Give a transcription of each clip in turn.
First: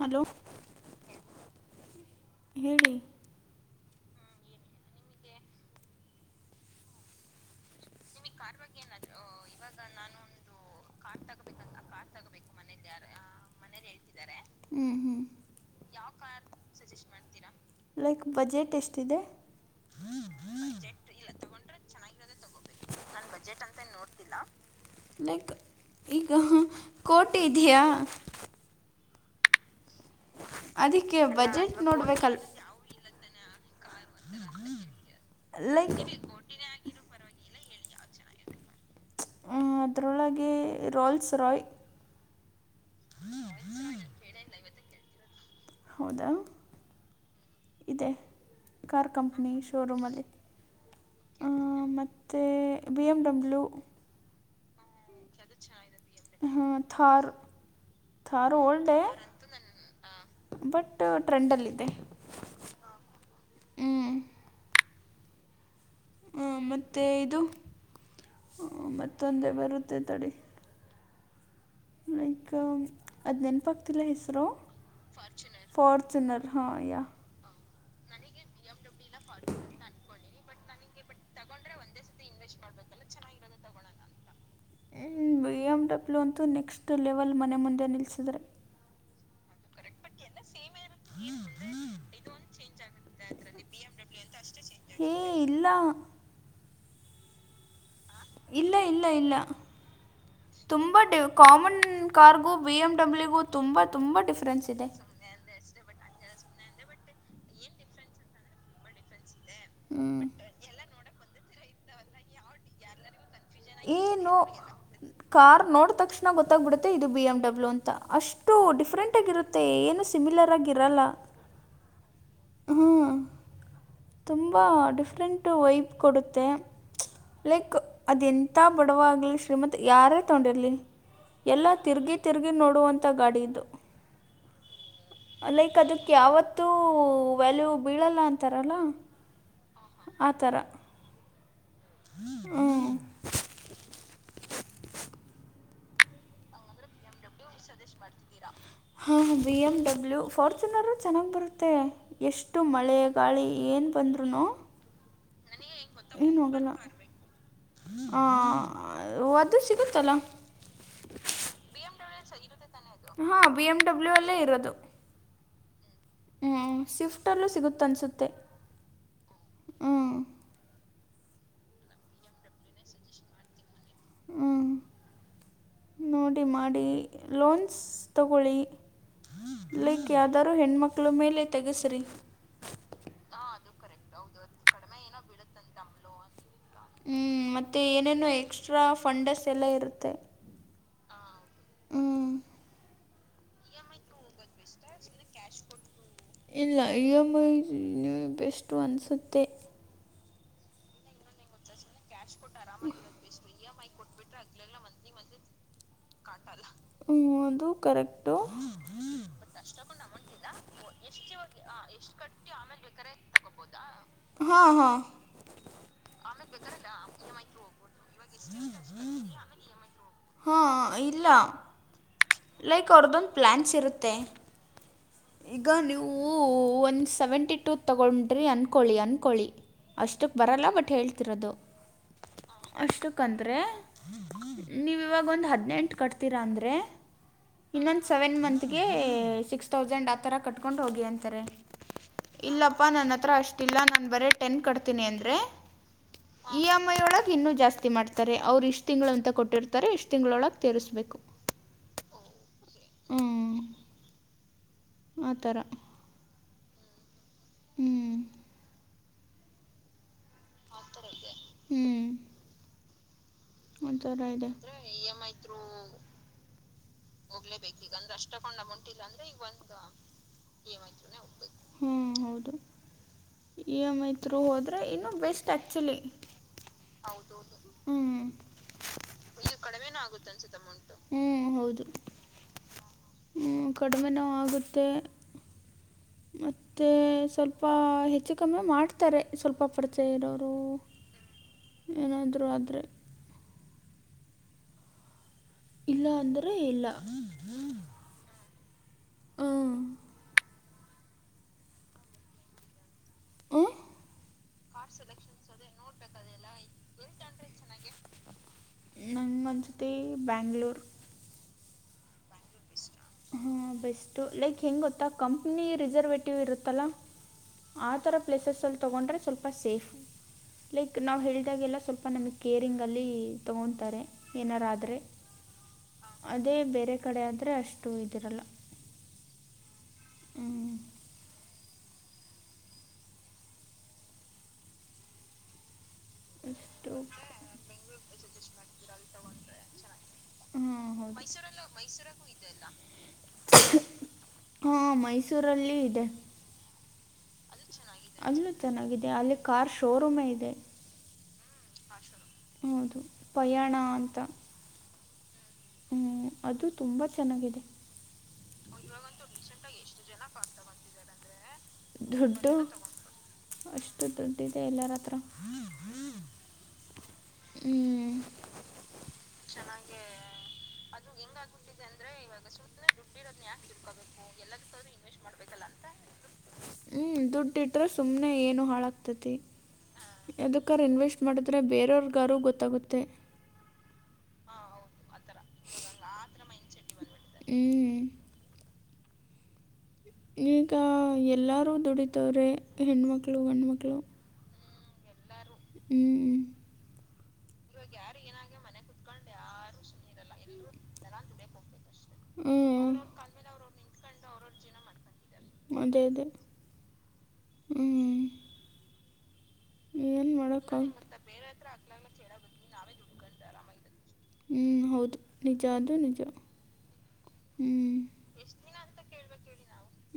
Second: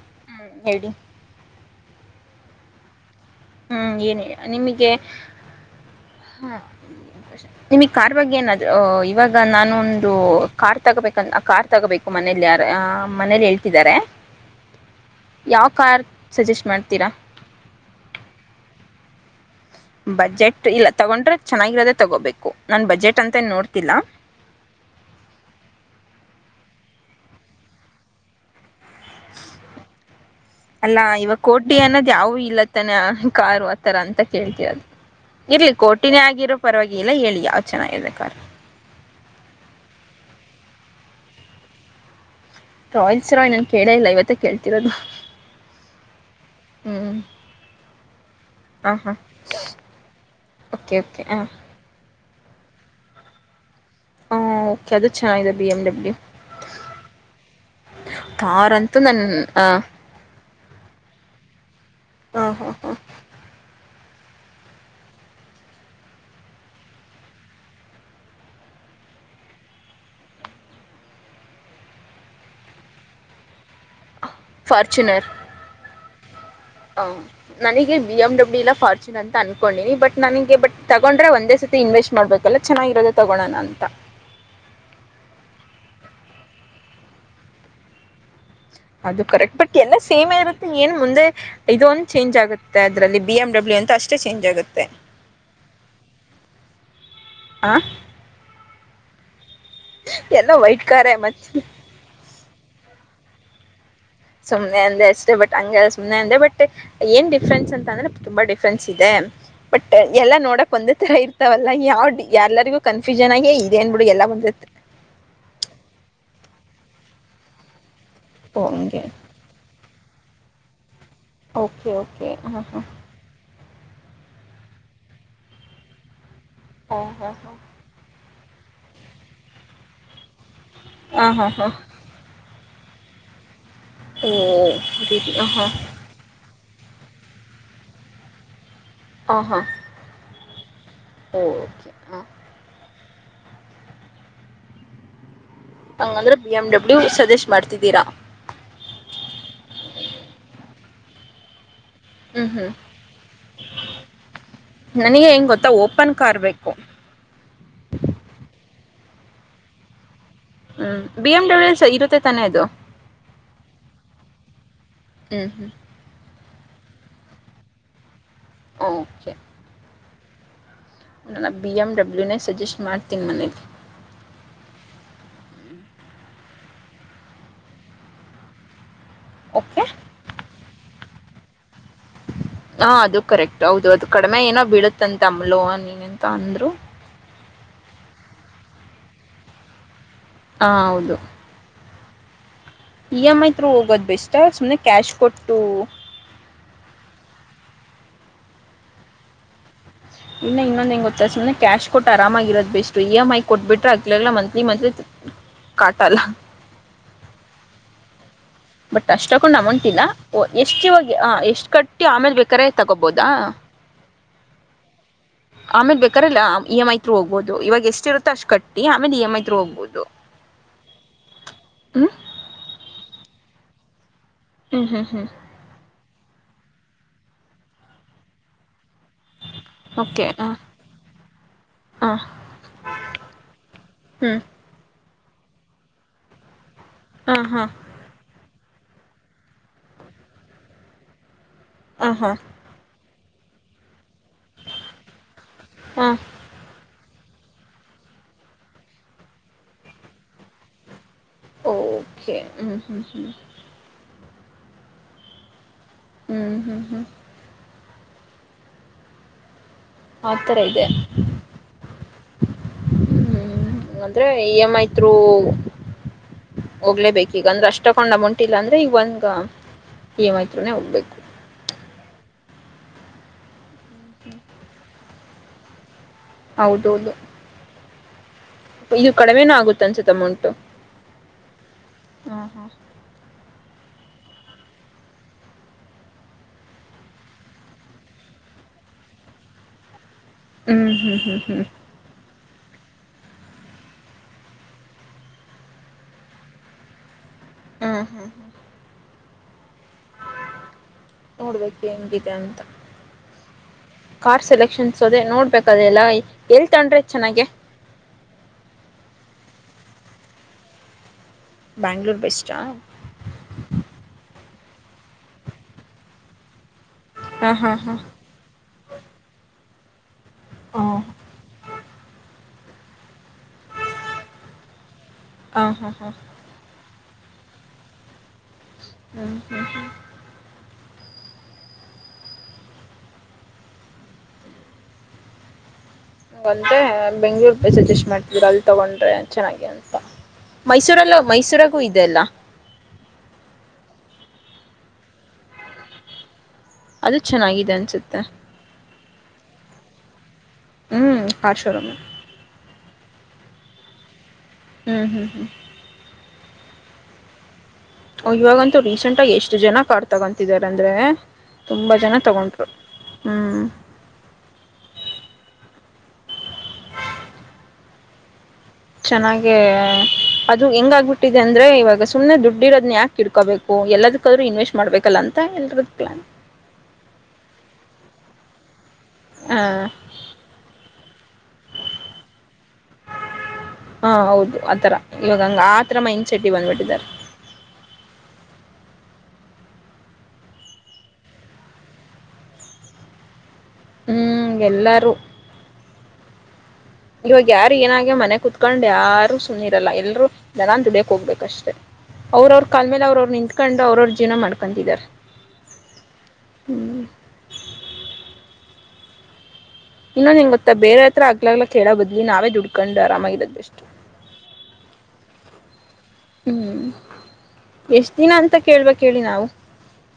Hello ಹ ಹೇಳಿ ಹೇಳಿ ಹ್ಮ್ ಏನ್ ನಿಮಗೆ ಹಾ ನಿಮಗ್ ಕಾರ್ ಬಗ್ಗೆ ಏನಾದ್ ಇವಾಗ ನಾನು ಒಂದು ಕಾರ್ ತಗೋಬೇಕು ಕಾರ್ ತಗೋಬೇಕು. ಮನೆಯಲ್ಲಿ ಯಾರ ಮನೆಯಲ್ಲಿ ಹೇಳ್ತಿದ್ದಾರೆ ಹ್ಞೂ ಹ್ಞೂ ಯಾವ ಕಾರ್ ಸಜೆಸ್ಟ್ ಮಾಡ್ ತೀರಾ ಲೈಕ್ ಬಜೆಟ್ ಎಷ್ಟಿದೆ. ಬಜೆಟ್ ಇಲ್ಲ ತಗೊಂಡ್ರೆ ಚೆನ್ನಾಗಿರೋದೆ ತಗೋಬೇಕು ನಾನ್ ಬಜೆಟ್ ಅಂತೇನ್ ನೋಡ್ತಿಲ್ಲ. ಲೈಕ್ ಈಗ ಕೋಟೆ ಇದೆಯಾ. ಅಲ್ಲಾ ಅದಕ್ಕೆ ಇವಾಗ ಬಜೆಟ್ ಕೋಟಿ ಅನ್ನೋದ್ ಯಾವು ನೋಡ್ಬೇಕಲ್ಲ ಇಲ್ಲತ್ತಾನ ಕಾರು ಆತರ ಅಂತ ಕೇಳ್ತಿವಿ ಅದು. ಇರ್ಲಿ ಲೈಕ್ ಕೋಟಿನೇ ಆಗಿರೋ ಪರವಾಗಿಲ್ಲ ಹೇಳಿ ಯಾವ್ದ ಚನಾಗ ಇದೆ ಕಾರು. ಹ ಅದರೊಳಗೆ ರೋಲ್ಸ್ ರಾಯ್. ರೋಲ್ಸ ರಾಯ್ ನನ್ ಕೇಳ ಇಲ್ಲ ಇವತ್ತ ಕೇಳ್ತಿರೋದು ಹೌದಾ ಹ್ಮ್. ಇದೆ ಹ ಕಾರ್ ಹಾ ಕಂಪ್ನಿ ಶೋರೂಮಲ್ಲಿ ಓಕೆ ಓಕೆ ಹ ಮತ್ ಮತ್ತೆ ಬಿ ಎಮ ಡಬ್ಲ್ಯೂ. ಹ ಓಕೆ ಅದು ಚೆನ್ನಾಗಿದೆ ಬಿ ಎಮ್ ಡಬ್ಲ್ಯೂ ಹ ತಾರ. ತಾರು ಕಾರ್ ಓಲ್ಡ್ ಅಂತೂ ನನ್ ಆ ಬಟ್ ಟ್ರೆಂಡ್ ಅಲ್ಲಿದೆ. ಹಾ ಹಾ ಹಾ. ಹ ಮತ್ತೆ ಇದು ಹ ಮತ್ತೊಂದೆ ಬರುತ್ತೆ ತಡಿ. ಲೈಕ್ ಅದ್ ನೆನಪು ಆಗ್ತಿಲ್ಲ ಹೆಸರು ಫಾರ್ಚುನರ್ ಫಾರ್ಚುನರ್. ಹಾಂ ಯಾ ಹ ನನಗೆ ಬಿ ಎಮ್ ಡಬ್ಲ್ಯೂ ಇಲ್ಲ ಫಾರ್ಚುನ್ ಅಂತ ಅನ್ಕೊಂಡಿನಿ ಬಟ್ ನನಗೆ ಬಟ್ ತಗೊಂಡ್ರೆ ಒಂದೇ ಸತಿ ಇನ್ವೆಸ್ಟ್ ಮಾಡ್ಬೇಕಲ್ಲ ಚೆನ್ನಾಗಿರೋದು ತಗೋಳಣ ಅಂತ. ಹ ಬಿ ಎಂ ಡಬ್ಲ್ಯೂ ಅಂತೂ ನೆಕ್ಸ್ಟ್ ಲೆವೆಲ್ ಮನೆ ಮುಂದೆ ನಿಲ್ಲಿಸಿದ್ರೆ. ಅದು ಕರೆಕ್ಟ್ ಬಟ್ ಎಲ್ಲ ಸೇಮ್ ಇರುತ್ತೆ ಏನ್ ಮುಂದೆ ಇದ ಒಂದು ಚೇಂಜ್ ಆಗುತ್ತೆ. ಮತ್ತೆ ಅದ್ರಲ್ಲಿ ಬಿ ಎಂ ಡಬ್ಲ್ಯೂ ಅಂತ ಅಷ್ಟೇ ಚೇಂಜ್ ಆಗುತ್ತೆ. ಏ ಇಲ್ಲಾ. ಆ. ಇಲ್ಲ ಇಲ್ಲ ಇಲ್ಲ ಎಲ್ಲ ವೈಟ್ ತುಂಬ ಕಾರೇ ಮತ್ತ common. Cargo B M W ತುಂಬಾ ತುಂಬಾ ಡಿಫ ಸುಮ್ಮನೆ ಅಂದೇ ಅಸ ಬಟ್ ಹಂಗ ಸುಮ್ಮನೆ ಇ ಬಟ್ ಏನ್ ಡಿಫ್ರೆನ್ಸ್ ಅಂತ ಅಂದ್ರೆ ತುಂಬಾ ಡಿಫ್ರೆನ್ಸ್ ಇದೆ. ಬಟ್ ಎಲ್ಲಾ ಹ್ಞೂ ನೋಡಕ್ ಒಂದ ತರ ಇರ್ತಾವಲ್ಲ ಯಾವ ಯಾರ್ಲ್ಲರಿಗೂ. ಕನ್ಫ್ಯೂಷನ್ ಆಗಿ ಇದೇನ್ ಬಿಡುಗ ಎಲ್ಲ ಏನು ಬಂದಿತಿ. ಕಾರ್ ನೋಡ ತಕ್ಷಣ ಗೊತ್ತಾಗ್ಬಿಡುತ್ತೆ ಇದು ಬಿ ಎಮ್ ಡಬ್ಲ್ಯೂ ಅಂತ ಅಷ್ಟು ಓ ಹಂಗೆ ಡಿಫ್ರೆಂಟ್ ಆಗಿರುತ್ತ ತ್ತೆ ಏನು ಸಿಮಿಲರ್ ಆಗಿರಲ್ಲ. ಓಕೆ ಓಕೆ ಹಾ ಹಾ. ತುಂಬಾ ಡಿಫ್ರೆಂಟು ವೈಪ್ ಕೊಡುತ್ತೆ ಹಾ ಹಾ ಲೈಕ್ ಅದೆ ಎಂತ ಬಡವ ಆಗ್ಲಿ ಶ್ರೀಮಂತ ಯಾರೇ ತಗೊಂಡಿರ್ಲಿ ಹಾ ಹಾ ಹಾ ಎಲ್ಲ ಹಾ ತಿರುಗಿ. ತಿರುಗಿ ನೋಡುವಂತ ಗಾಡಿ ಇದು. ಓ ರೀ ಆ ಹಾ. ಲೈಕ್ ಅದಕ್ಕೆ ಯಾವತ್ತೂ ವ್ಯಾಲ್ಯೂ ಬೀಳಲ್ಲ ಅಂತಾರಲ್ಲ. ಆ ಹಾ. ಆ ಥರ. ಓ ಓಕೆ. ಹಾ ಹ್ಮ್. ಹಂಗಂದ್ರೆ ಬಿ ಎಮ್ ಡಬ್ಲ್ಯೂ ಸಜೆಸ್ಟ್ ಮಾಡ್ತಿದ್ದೀರಾ. ಹಾಂ ಬಿ ಎಮ್ ಡಬ್ಲ್ಯೂ ಫಾರ್ಚುನರು ಚೆನ್ನಾಗಿ ಬರುತ್ತೆ. ಹ್ಮ್ ಎಷ್ಟು ಹ್ಮ್ ಮಳೆ ಗಾಳಿ ಏನ ಬಂದ್ರೂನು. ನನಗೆ ಹೆಂಗ್ ಗೊತ್ತಾ ಓಪನ್ ಕಾರ್ ಬೇಕು. ಹ ಅದು ಸಿಗುತ್ತಲ್ಲ. ಹ್ಮ್ ಬಿ ಎಂ ಡಬ್ಲ್ಯೂ ಇರುತ್ತೆ ತಾನೇ ಅದು [unintelligible] ಹಾ ಬಿ ಎಮ್ ಡಬ್ಲ್ಯೂ ಅಲ್ಲೇ ಇರೋದು ಹ್ಮ್ ಹ್ಮ್ ಹ ಸ್ವಿಫ್ಟಲ್ಲೂ ಸಿಗುತ್ತೆ ಅನಿಸುತ್ತೆ ಹೊ ಓಕೆ ಹ್ಞೂ ನನ್ನ ಬಿ ಎಮ್ ಡಬ್ಲ್ಯೂನೇ ಸಜೆಸ್ಟ್ ಮಾಡತೀನಿ ಮನೆಲಿ ಹ್ಮ್ ನೋಡಿ ಮಾಡಿ ಲೋನ್ಸ್ ತಗೊಳ್ಳಿ ಓಕೆ ಲೈಕ್ ಯಾವ್ದಾದಾರೂ ಹೆಣ್ಮಕ್ಳು ಮೇಲೆ ತೆಗೆಸ್ರಿ ಹಾ ಅದು ಕರೆಕ್ಟ್ ಹೌದು ಅದು ಕಡಿಮೆ ಏನೋ ಬೀಳುತ್ತಂತೆ ಅಮ್ಲೋನ್ಏನಂತ ಅಂದ್ರು ಹ್ಞ ಮತ್ತೆ ಏನೇನು ಎಕ್ಸ್ಟ್ರಾ ಫಂಡಸ್ ಎಲ್ಲ ಇರುತ್ತೆ ಹ ಹೌದು ಹ್ಞೂ ಇ ಎಮ್ ಐ ತ್ರೂ ಹೋಗೋದು ಬೆಸ್ಟಾ ಸುಮ್ನೆ ಕ್ಯಾಶ್ ಕೊಟ್ಟು ಇಲ್ಲ ಇ ಎಮ್ ಐ ನೀ [unintelligible] ಬೆಸ್ಟು ಅನ್ಸುತ್ತೆ ಇನ್ನು ಇನ್ನೊಂದ ಏನ್ ಗೊತ್ತಾ ಸುಮ್ನೆ ಕ್ಯಾಶ್ ಕೊಟ್ಟ ಆರಾಮಾಗಿರದು ಬೆಸ್ಟು ಇ ಎಂ ಐ ಕೊಟ್ಬಿಟ್ರೆ ಆಗ್ಲಲ್ಲ ಮಂತ್ಲಿ ಮಂತ್ಲಿ ಕಾಟಲ್ಲ [unintelligible] ಹ ಅದು ಕರೆಕ್ಟ [unintelligible] [unintelligible] [unintelligible] ಬಟ್ ಅಷ್ಟಕ್ಕೊಂದು ಅಮೌಂಟ್ ಇಲ್ಲ ಓ ಎಷ್ಟು ಇವಾಗ ಎಷ್ಟ ಇಗ ಕಟ್ಟಿ ಎಷ್ಟು ಕಟ್ತಿಯೋ ಆಮೇಲೆ ಬೇಕಾದ್ರೆ ತಗೋಬೋದಾ ತಗೋಬಹುದಾ. ಹಾ ಹಾ ಆಮೇಲೆ ಬೇಕಾದ್ರೆ ಇ ಎಮ್ ಐ ತ್ರು ಹೋಗಬಹದು ಇವಾಗ ಎಷ್ಟ್ ಇರುತ್ತ ಅಷ್ಟ ಕಟ್ಟಿ ಆಮೇಲೆ E M I through ಹೋಗಬಹದು. ಹಾ ಹಾ ಇಲ್ಲ ಹು [unintelligible] ಲೈಕ್ ಅವ್ರದ್ದೊಂದು ಪ್ಲ್ಯಾನ್ಸ್ ಇರುತ್ತೆ. ಹ್ಮ್ ಹ್ಮ್ ಹ್ಮ್ ಈಗ ನೀವು ಒಂದು ಸೆವೆಂಟಿ ಟೂ ತಗೊಂಡ್ರಿ ಅಂದ್ಕೊಳ್ಳಿ ಅಂದ್ಕೊಳ್ಳಿ. ಓಕೆ ಅಷ್ಟಕ್ ಹಾಂ ಬರಲ್ಲ ಬಟ್ ಹೇಳ್ತಿರೋದು ಆ ಅಷ್ಟಕ್ಕಂದ್ರೆ ಹ್ಮ್ ನೀವು ಇವಾಗ ಒಂದು ಹದಿನೆಂಟು ಕಟ್ತೀರಾ ಅಂದರೆ ಹಾ ಹಾ ಇನ್ನೊಂದು ಸೆವೆನ್ ಮಂತಗೆ ಸಿಕ್ಸ್ ಥೌಸಂಡ್ ಆ ಥರ ಕಟ್ಕೊಂಡು ಹೋಗಿ ಅಂತಾರೆ. ಆ ಹಾ ಇಲ್ಲಪ್ಪಾ ನನ್ನ ಹತ್ರ ಅಷ್ಟಲ್ಲ ನಾನು ಬರೇ ಟೆನ್ ಕಡ್ತೀನಿ ಅಂದರೆ ಹಾ ಈ ಎಮ್ ಐ ಒಳಗೆ ಇನ್ನೂ ಜಾಸ್ತಿ ಮಾಡ್ತಾರೆ ಅವ್ರು ಇಷ್ಟು ತಿಂಗಳು ಅಂತ ಕೊಟ್ಟಿರ್ತಾರೆ ಇಷ್ಟು ತಿಂಗಳೊಳಗೆ ತಿರಿಸ್ಬೇಕು. ಓಕೆ ಹ್ಮ್ ಹ್ಮ್ ಹ್ಮ್ ಆಥರ ಹ್ಮ್ ಹ್ಮ್ ಹ್ಮ್ ಹ್ಮ್ ಆಥರ ಇದೆ ಹ್ಮ್ ಆತರ ಅಂದ್ರೆ ಇದೆ ಇ ಈ ತ್ರೂ ಎಮ್ ಐ ಐತ್ರು ಹೋಗ್ಲೇಬೇಕು ಈಗ ಅಂದ್ರೆ ಅಷ್ಟ ತಕೊಂಡ್ ಅಮೌಂಟ್ ಇಲ್ಲ ಅಂದ್ರೆ ಈಗ ಒಂದು ಈಮತ್ರುನೆೇ ಹೋಗ್ಬೇಕು. ಹ ಹೌದು ಇ ಎಮ್ ಐ ಥತ್ರೂ ಇನ್ನೂ ಬೆಸ್ಟ್ ಆ್ಯಕ್ಚುಲಿ ಹೌದೌದು ಹೌ ಹ್ಮ್ ಇದು ಕಡಿಮೆನು ಆಗುತ್ತೆ ಅನಿಸುತ್ತೆ ಅಮೌಂಟು ಹ್ಮ್ ಹೌದು ಹಾ ಹಾ ಹ್ಮ ಕಡಿಮೆನು ಆಗುತ್ತೆ. ಮತ್ತೆ ಸ್ವಲ್ಪ ಹೆಚ್ಚು ಕಮ್ಮೆ ಮಾಡ್ತಾರೆ ಸ್ವಲ್ಪ ಪರಿಚಯ ಇರೋರು. ಹ್ಮ ಹ್ ಹ್ ಹ್. ಏನಾದರೂ ಆದರೆ ಇಲ್ಲ ಅಂದ್ರೆ ಇಲ್ಲ. ಹ್ಮ್ ಹ. [unintelligible] ನೋಡ್ಬೇಕು ಹೆಂಗಿದೆ ಅಂತ. ಹ್ಞೂ ಕಾರ್ ಸೆಲೆಕ್ಷನ್ಸ್ ಅದೆೇ ನೋಡ್ಬೇಕ ಅದೆ ಎಲ್ಲ ಎಲ್ ತಂಡ್ರೆ ಚೆನ್ನಾಗೆ. [unintelligible] ನಂಗನಸುತ್ತೆ ಬ್ಯಾಂಗ್ಳೂರು. ಬ್ಯಾಂಗಳೂರು ಬೆಸ್ಟಾ. ಹಾಂ ಬೆಸ್ಟು ಲೈಕ್ ಹೆಂಗ ಗೊತ್ತಾ ಕಂಪ್ನಿ ರಿಸರ್ವೇಟಿವ್ ಇರುತ್ತಲ್ಲ. ಹಾಂ ಹಾಂ ಆ ಹಾಂ ಥರ ಪ್ಲೇಸಸಲ್ಲಿ ತಗೊಂಡ್ರೆ ಸ್ವಲ್ಪ ಸೇಫ್. ಲೈಕ್ ಹಾಂ ನಾವು ಹೇಳಿದಾಗೆಲ್ಲ ಸ್ವಲ್ಪ ನಮಗೆ ಕೇರಿಂಗಲ್ಲಿ ತಗೊಂತಾರೆ ಏನರಾದ್ರೆ ಹಾಂ ಹಾಂ ಹಾಂ ಅದೇ ಬೇರೆ ಕಡೆ ಆದ್ರೆ ಅಷ್ಟು ಇದಿರಲ್ಲ. [unintelligible] ಹ್ಮ್. ಅಷ್ಟು [unintelligible] ಬೆಂಗ್ಳೂರ್ ಸಜೆಸ್ಟ್ ಮಾಡ್ತೀರಾ ಅಲ್ ತಗೊಂಡ್ರೆ ಚೆನ್ನಾಗಿ ಅಂತ ಹಾಂ ಮೈಸೂರಲ್ಲ ಹೌದು ಮೈಸೂರಗೂ ಇದೆಲ್ಲ. [unintelligible] ಹ್ಮ್ ಮೈಸೂರಲ್ಲಿ ಇದೆ. ಅದು ಅಲ್ಲೂ ಚೆನ್ನಾಗಿದೆ ಚನ್ನಾಗಿದೆ ಅನ್ಸುತ್ತೆ ಅಲ್ಲೂ ಚೆನ್ನಾಗಿದೆ ಅಲ್ಲಿ ಕಾರ್ ಶೋರೂಮೇ ಇದೆ. ಹ್ಮ್ ಕಾರ್ ಶೋರೂಮ್ ಹೌದು ಪಯಾಣ ಅಂತ. ಹ್ಮ್ ಹ್ಮ್ ಹ್ಮ್ ಹ್ಮ್ ಅದು ತುಂಬಾ ಚೆನ್ನಾಗಿದೆ. ಇವಾಗಂತೂ ರೀಸೆಂಟ್ ಆಗಿ ಎಷ್ಟು ಜನ ಕಾರ್ ತಗೊಂತಿದಾರ ಅಂದ್ರೆ ತುಂಬಾ ಜನ ದುಡ್ಡು ತಗೊಂಡರು. ಹ್ಮ್ ಅಷ್ಟು ದುಡ್ಡಿದೆ ಎಲ್ಲರತ್ರ. ಹ್ಮ್ ಚೆನ್ನಾಗೆ ಅದು ಹೆಂಗ ಆಗಬಿಟ್ಟಿದೆ ಅಂದ್ರೆ ಇವಾಗ ಸುಮ್ಮ್ನೆ ದುಡ್ಡಿರೋದ್ನ ಯಾಕ ಇಡ್ಕೋಬೇಕು ಎಲ್ಲದಕ್ಕಾದ್ರೂ ಇನ್ವೆಸ್ಟ್ ಮಾಡ್ಬೇಕಲ್ಲ ಅಂತ ಎಲ್ರೂ ಪ್ಲಾನ್. ಹ್ಮ್ ದುಡ್ಡು ಇಟ್ರ ಸುಮ್ನೆ ಏನು ಹಾಳ ಗತೈತಿ ಹ ಏದಕ್ಕಾರ ಇನ್ವೆಸ್ಟ್ ಮಾಡಿದ್ರೆ ಬೇರೆಯವ್ರಗಾರು ಗೊತ್ತಾಗುತ್ತೆ. ಹಾ ಹೌದು ಆತರ ಇವಾಗಂಗ ಆತರ ಮೈಂಡ್ಸೆಟ್ ಇವಾಗ ಮಾಡಿದ್ದಾರೆ. ಹ್ಮ್ ಈಗ ಎಲ್ಲಾರು ದುಡಿತವ್ರೆ ಹೆಣ್ಮಕ್ಳು ಗಣ್ಮಕ್ಳು. ಹ್ಮ್ ಎಲ್ಲರೂ. ಹ್ಮ್ಮ ಇವಾಗ ಯಾರು ಏನಾಗೆ ಮನೆ ಕುತ್ಕೊಂಡ್ ಯಾರು ಸುಮ್ಮನೆ ಇರಲ್ಲ ಎಲ್ರೂ ಜನನ್ ದುಡಿಯಕ್ ಹೋಗ್ಬೇಕ ಅಷ್ಟೆ. ಅವ್ರ ಅವ್ರ ಕಾಲ್ ಮೇಲೆ ಹ್ಞೂ ಅವ್ರ ಅವ್ರರು ನಿಂತ್ಕೊಂಡು ಅವ್ರ ಅವ್ರ ಜೀವನ ಮಾಡ್ಕೊಂತಿದ್ದಾರೆ. [unintelligible] ಹ್ಮ್. ಹ್ಮ್ ಇನ್ನೊಂದ್ ಏನ್ ಗೊತ್ತ ಮಾಡೋಕ್ಕಾಗ ಬೇರೆ ಹತ್ರ ಆಗ್ಲಲ್ಲಾ ಕೇಳ ಬದ್ಲಿ ನಾವೇ ದುಡ್ಕೊಂಡು ಆರಾಮಾಗಿರೋದು ಬೆಸ್ಟ್. ಹ್ಮ್ ಹೌದು ನಿಜ ಅದುೂ ನಿಜ. ಹ್ಮ್ ಹ್ಞೂ ಎಷ್ಟ ದಿನ ಅಂತ ಕೇಳ್ಬೇಕೇಳಿ ನಾವು.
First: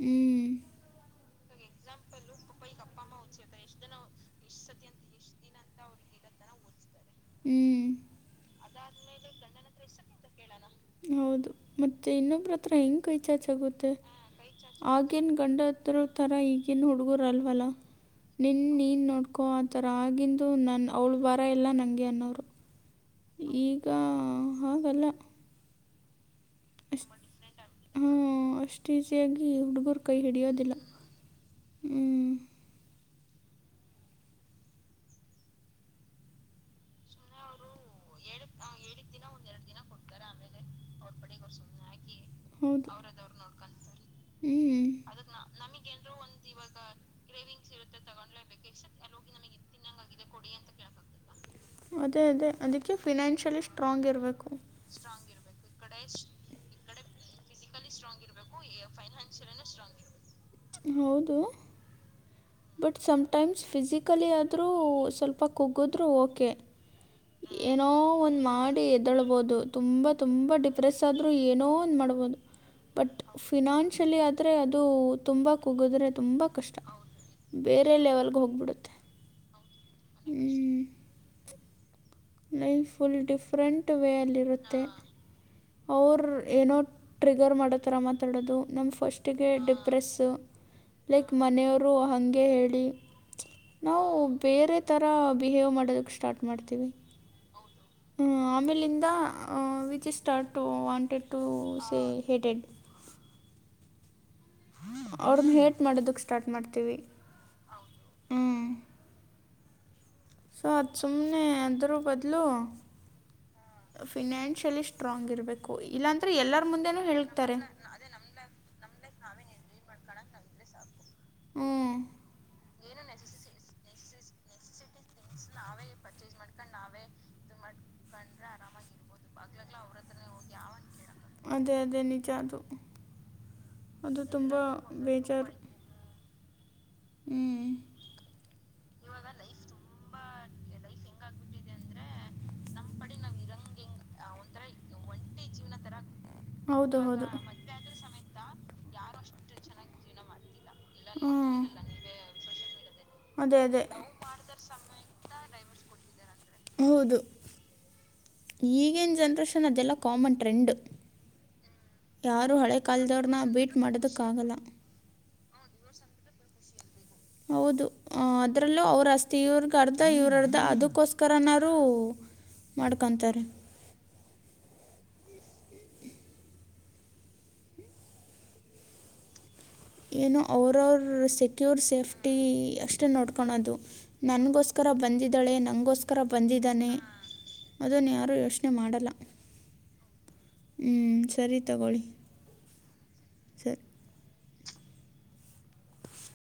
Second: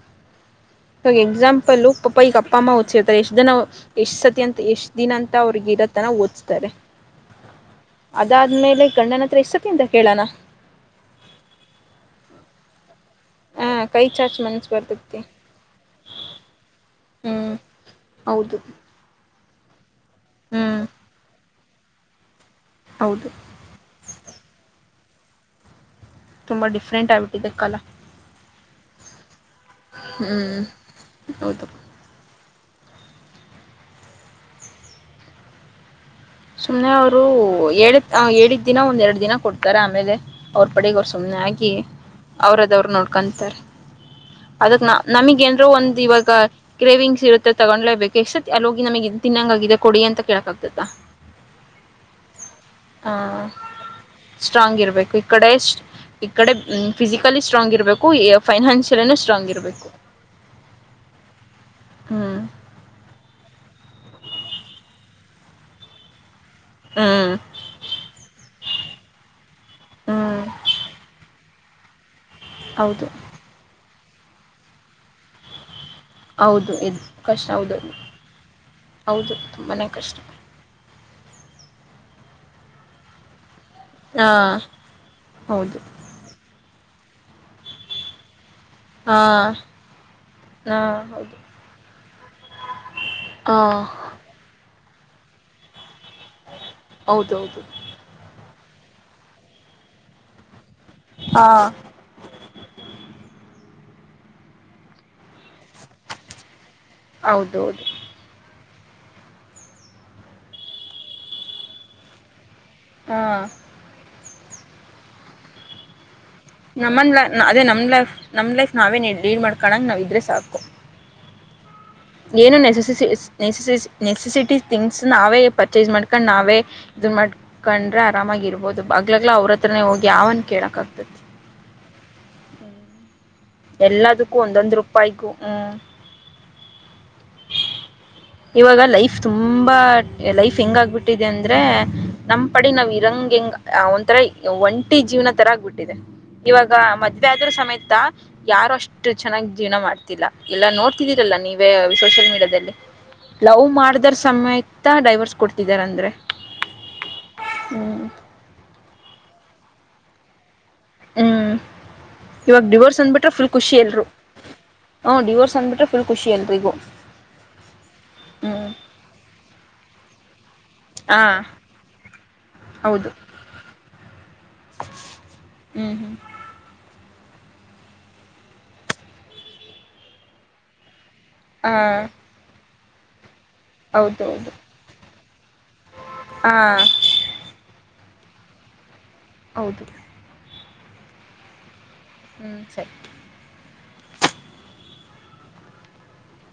ಹ್ಞೂ ಹ ಎಕ್ಸಾಂಪಲ್ ಪಪ್ಪ ಈಗ ಅಪ್ಪ ಅಮ್ಮ ಓದಸ್ತೀರ್ತಾರೆ ಎಷ್ಟ್ ಜನ ಎಷ್ಟ್ ಸತಿ ಅಂತ ಎಷ್ಟ್ ದಿನ ಅಂತ ಅವ್ರಗ ಇರೋ ತನ ಓಸ್ತಾರೆ. ಅದಾದ್ಮೇಲೆ ಗಂಡನ್ ಹತ್ರಾ ಎಷ್ಟ ಸತಿ ಅಂತ ಕೇಳಣಾ. ಹೌದು ಮತ್ತೆ ಇನ್ನೊಬ ಹೆಂಗ ಕೈ ಚಾಚ್ಕ ಹ ಆಗುತ್ತೆ ಕೈ ಚಾಚ್ ಮನ್ಸ್ ಬರ್ತತಿ ಆಗೇನ್ ಗಂಡ ಹತ್ರ ತರ ಈಗನ್ ಹ. ಹಡ್ಗರ ಹ್ಮ್ ಅಲ್ವಲ್ಲ ನಿ ಹೌದು ನೀನ್ ನೋಡ್ ಕೊ ಆಥರ ಆಗಿಂದು ಹ್ಮ್ ನನ್ನ ಅವ್ಳ ಬರ ಎಲ್ಲ ನಂಗೆ ಅನ್ನೋರು. ಹೌದು. ಈಗ ಹಾಗಲ್ಲ. ತುಂಬಾ ಡಿಫ್ರೆಂಟ ಆಗ್ಬಿಟ್ಟಿದೆ ಕಾಲಾ. ಹಾ ಅಷ್ಟು ಈಸಿಯಾಗಿ ಹುಡುಗರು ಕೈ ಹ್ಞೂ ಹಿಡಿಯೋದಿಲ್ಲ ಹೌದು ಹ್ಮ್. ಸುಮ್ಮನೆ ಅವರು ಹೇಳಿದ ಹೇಳಿದ್ದ ದಿನ ಒಂದೆರಡು ದಿನ ಕೊಡ್ತಾರೆ ಆಮೇಲೆ ಅವ್ರ ಪಡೆಗೆ ಅವರು ಸುಮ್ಮನೆ ಆಗಿ. ಅವ್ರದ ಹೌದು ಅವ್ರರು ನೋಡ್ಕೊಂತಾರೆ. ಅದಕ್ ನ ಹ್ಞೂ ನಮಗ್ ಏನ್ರರು ಒಂದ್ ಇವಾಗ ಗ್ರೇವಿಂಗ್ಸ್ ಇರುತ್ತೆ ತಗೊಂಡ್ಲೇ ಬೇಕು ಎಷ್ಟು. ಅಲ್ಲಿ ಹೋಗಿ ನಮಗೆ ತಿನ್ನಂಗಾಗಿದೆ ಕೊಡಿ ಅಂತ ಕೇಳಕ ಆಗ್ತತಾ. ಅದೇ ಅದೇ ಅದಕ್ಕೆ ಹ ಫಿನಾನ್ಷಿಯಲಿ ಸ್ಟ್ರಾಂಗ್ ಇರಬೇಕು ಸ್ಟ್ರಾಂಗ್ ಇರ್ಬೇಕು ಈ ಕಡೆ ಎಷ್ಟ. ಈ ಕಡೆ ಫಿಸಿಕಲಿ ಸ್ಟ್ರಾಂಗ್ ಇರಬೇಕು ಫೈನಾನ್ಷಿಯಲಿನೂ ಸ್ಟ್ರಾಂಗ್ ಇರಬೇಕು. ಹೌದು. ಹ್ಮ್. ಬಟ್ ಸಮಟೈಮ್ಸ್ ಫಿಸಿಕಲಿ ಆದರೂ ಸ್ವಲ್ಪ ಕುಗ್ಗಿದ್ರು ಓಕೆ. ಹ್ಮ್. ಏನೋ ಒಂದ್ ಮಾಡಿ ಎದಳ್ಬಹುದು ತುಂಬಾ ಹ್ಞೂ ತುಂಬಾ ಡಿಪ್ರೆಸ್ ಆದ್ರೂ ಏನೋ ಒಂದ ಮಾಡಬಹದು ಹೌದು ಬಟ್ ಫಿನಾನ್ಷಲಿ ಆದ್ರೆ ಅದು ತುಂಬಾ ಕುಗದ್ರೆ. ತುಂಬಾ ಹೌದು ಕಷ್ಟ. ಇದು ಕಷ್ಟ ಹೌದುದು ಬೇರೆ ಲೆವೆಲ್ಗೆ ಹೌದು ತುಂಬಾನೆ ಕಷ್ಟ. ಹ್ಮ್. Life full different. ಹಾ ಹೌದು. ಅವರು ಏನೋ ಟ್ರಿಗರ್ ಮಾಡೋ ತರಾ ಮಾತಾಡೋದು ಹಾ ನಮ್ಮ ಫಸ್ಟಿಗೆ ಡಿಪ್ರೆಸ್ಸ. ಹಾ ಲೈಕ್ ಹೌದು ಮನೆಯವರು ಹಂಗೆ ಹೇಳಿ ಹಾ ನಾವು ಬೇರೆ. ತರಾ ಬಿಹೇವ್ ಮಾಡೋಕ್ಕೆ ಸ್ಟಾರ್ಟ್ ಮಾಡ್ತೀವಿ. ಹೌದೌದು. ಆಮೇಲಿಂದ ವಿಚ್ ಸ್ಟಾರ್ಟ್ ವಾಂಟೆಡ್ ಟು ಹಾ ಸೇ ಹೇಟ್ಡ್ದ್. ಅವ್ರನ್ನ ಹೇಟ್ ಮಾಡೋದಕ್ ಸ್ಟಾರ್ಟ್ ಮಾಡ್ತೀವಿ. ಹೌದೌದು. ಸೊ ಅದ ಸುಮ್ಮನೆ ಅಂದರ ಬದಲೋ. ಹಾ. ಫಿನಾನ್ಷಿಯಲಿ ಸ್ಟ್ರಾಂಗ್ ಇರಬೇಕು ಇಲ್ಲಾಂದ್ರ ನಮ್ಮನ್ ಅದ ನಮ್ಮ ಲೈಫ್ ನಮ್ ಲೈಫ್ ನಾವೇ ಲೀಡ್ ಮಾಡ್ಕೋಂಗ ನಾವ ಇದ್ರೆ ಸಾಕು. ಹ್ಮ್. ಏನು ನೆಸಸ ನೆಸಸ ನೆಸಸಿಟಿ ಥಿಂಗ್ಸ್ ನಾವೇ ಪರ್ಚೇಸ್ ಮಾಡ್ಕೊಂಡ್ ನಾವೇ ಇದ ಮಾಡ್ಕೊಂಡ್ರೆ ಆರಾಮಾಗಿರ್ಬಹದು ಹಗ್ಗಲ್ಲಾ ಅವ್ರ ಹತ್ರನೆ ಹೋಗಿ ಅವಾವನ್ ಕೇಳಕ್ ಆಗ್ತತಿ. ಅದೇ ಅದೇ ನಿಜ ಅದು ಅದು ಎಲ್ಲದಕ್ಕೂ ತುಂಬ ಒಂದೊಂದ್ ರೂಪಾಯಿಗೂ ಬೇಜಾರು. ಹ್ಮ್ ಹ್ಞೂ [inaudible] ಇವಾಗ ಲೈಫ್ ತುಂಬಾ ಲೈಫ್ ಹೆಂಗ ಆಗ್ಬಿಟ್ಟಿದೆ ಅಂದ್ರೆ ನಮ್ ಪಡೆ ನಾವ್ ಇರಂಗ ಹೆಂಗ ಆ ಒಂಥರ ಒಂಟಿ ಜೀವನ ತರ ಆಗ್ಬಿಟ್ಟಿದೆ ಇವಾಗ ಹೌದು ಮತ್ತೆ ಹೌದು ಆದ್ರ ಸಮೇತ ಯಾರು ಅಷ್ಟು ಚೆನ್ನಾಗಿ ಜೀವನ ಮಾಡ್ತಿಲ್ಲ ಎಲ್ಲಾ ನೋಡ್ತಿದ್ದೀರಲ್ಲ ಹ್ಞೂ ನೀವೇ ಸೋಷಿಯಲ್ ಮೀಡಿಯಾದಲ್ಲಿ ಅದೇ ಲವ್ ಅದೇ ಮಾಡದರ ಸಮೇತ ಡೈವರ್ಸ್ ಕೊಟ್ಟಿದಾರ ಅಂದ್ರೆ ಹೌದು ಹ್ಮ್ ಈಗಿನ ಜನ್ರೇಷನ್ ಅದೆಲ್ಲ ಕಾಮನ್ ಟ್ರೆಂಡ್ ಹ್ಮ ಯಾರೂ ಇವಾಗ ಹಳೆ ಡಿವೋರ್ಸ್ ಅಂದಬಿಟ್ರೆ ಕಾಲದವ್ರನ್ನ ಫುಲ್ ಖುಷಿ ಬೀಟ್ ಎಲ್ರು. ಮಾಡೋದಕ್ಕಾಗಲ್ಲ ಹ್ ಡಿವೋರ್ಸ್ ಅನಬಿಟ್ರೆ ಫುಲ್ ಖಷಿ ಎಲ್ರಿಗೂ ಹೌದು ಹ್ಮ್ ಅದ್ರಲ್ಲೂ ಅವ್ರ ಅಸ್ತಿ ಇವ್ರಗ ಅರ್ಧ ಇವ್ರ ಅರ್ಧ ಅದು ಹಾ ಕೋಸ್ಕರ ನಾರು ಮಾಡ್ಕೊತಾರೆ. ಹ್ಮ ಏನೋ ಅವರವ್ರ ಹಾ ಸೆಕ್ಯೂರ್ ಸೇಫ್ಟಿ ಅಷ್ಟೇ ನೋಡ್ಕೊಳದು. ಹೌದು ಹೌದು ನನ್ಗೋಸ್ಕರ ಬಂದಿದ್ದಳೆ ನನ್ಗೋಸ್ಕರ ಹಾ ಬಂದಿದ್ದಾನೆ. ಅದನ್ನ ಯಾರು ಯೋಚನೆ ಮಾಡಲ್ಲ. ಹೌದು. ಹ್ಮ ಸರಿ ತಗೊಳ್ಳಿ. ಹ್ಞೂ ಸರಿ. ಸರಿ. [inaudible]